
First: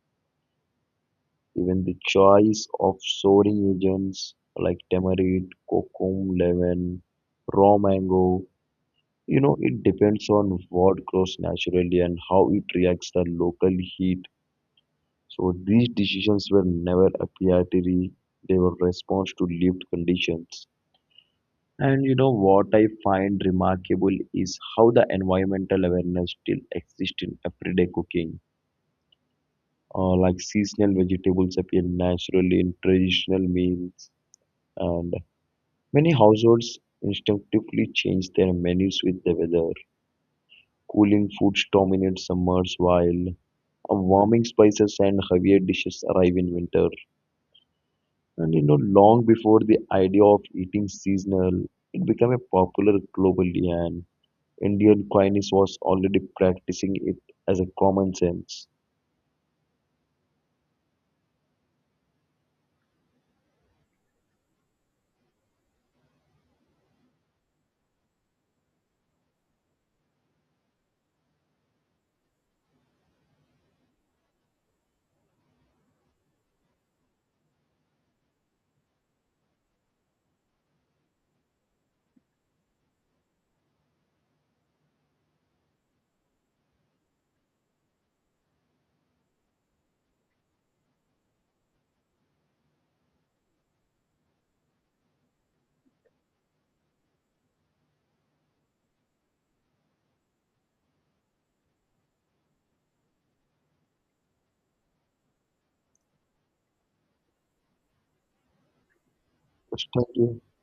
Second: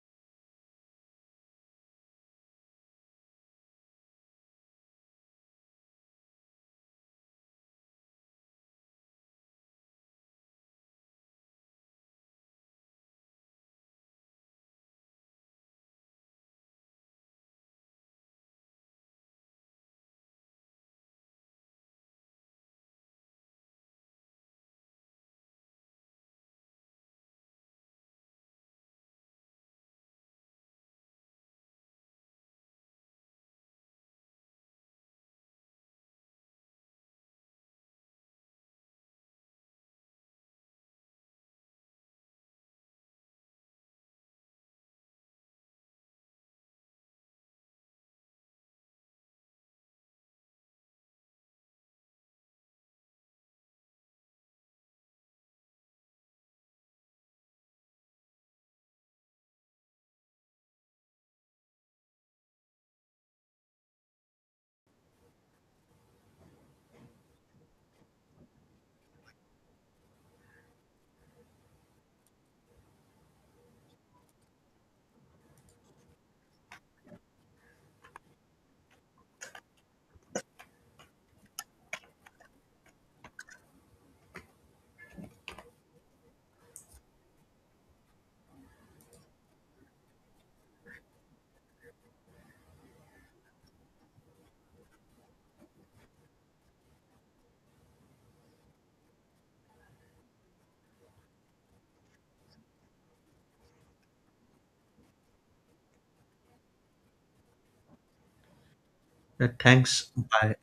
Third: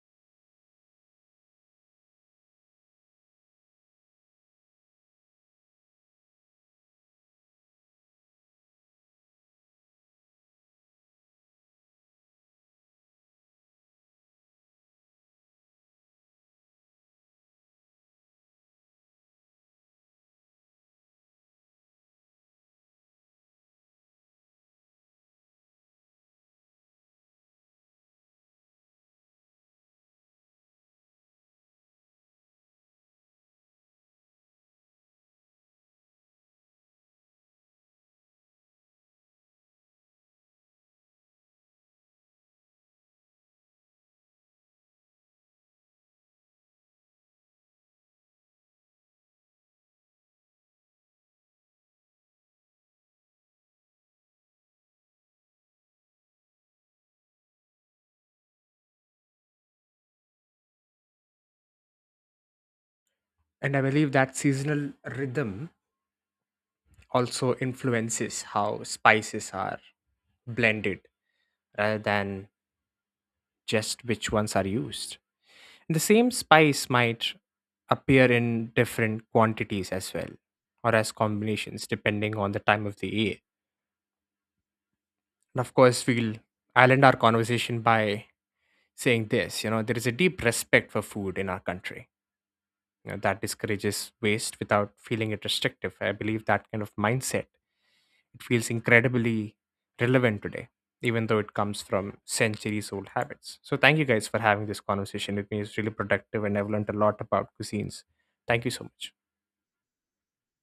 S1: Even the choice of souring agents like tamarind, cocoa, lemon, raw mango, you know, it depends on what grows naturally and how it reacts the local heat. So these decisions were never arbitrary; they were response to lived conditions. And you know what I find remarkable is how the environmental awareness still exists in everyday cooking. Like seasonal vegetables appear naturally in traditional meals, and many households instinctively change their menus with the weather. Cooling foods dominate summers, while warming spices and heavier dishes arrive in winter. And you know, long before the idea of eating seasonal, it became a popular globally, and Indian cuisine was already practicing it as a common sense.
S2: And I believe that seasonal rhythm also influences how spices are blended rather than just which ones are used. The same spice might appear in different quantities as well, or as combinations, depending on the time of the year. And of course, we'll I'll end our conversation by saying this, you know, there is a deep respect for food in our country, that discourages waste without feeling it restrictive. I believe that kind of mindset it feels incredibly relevant today, even though it comes from centuries old habits. So thank you guys for having this conversation with me. It's really productive and I've learned a lot about cuisines. Thank you so much.
S3: Yeah,
S1: Just like,
S3: thanks.
S1: yeah,
S3: Bye.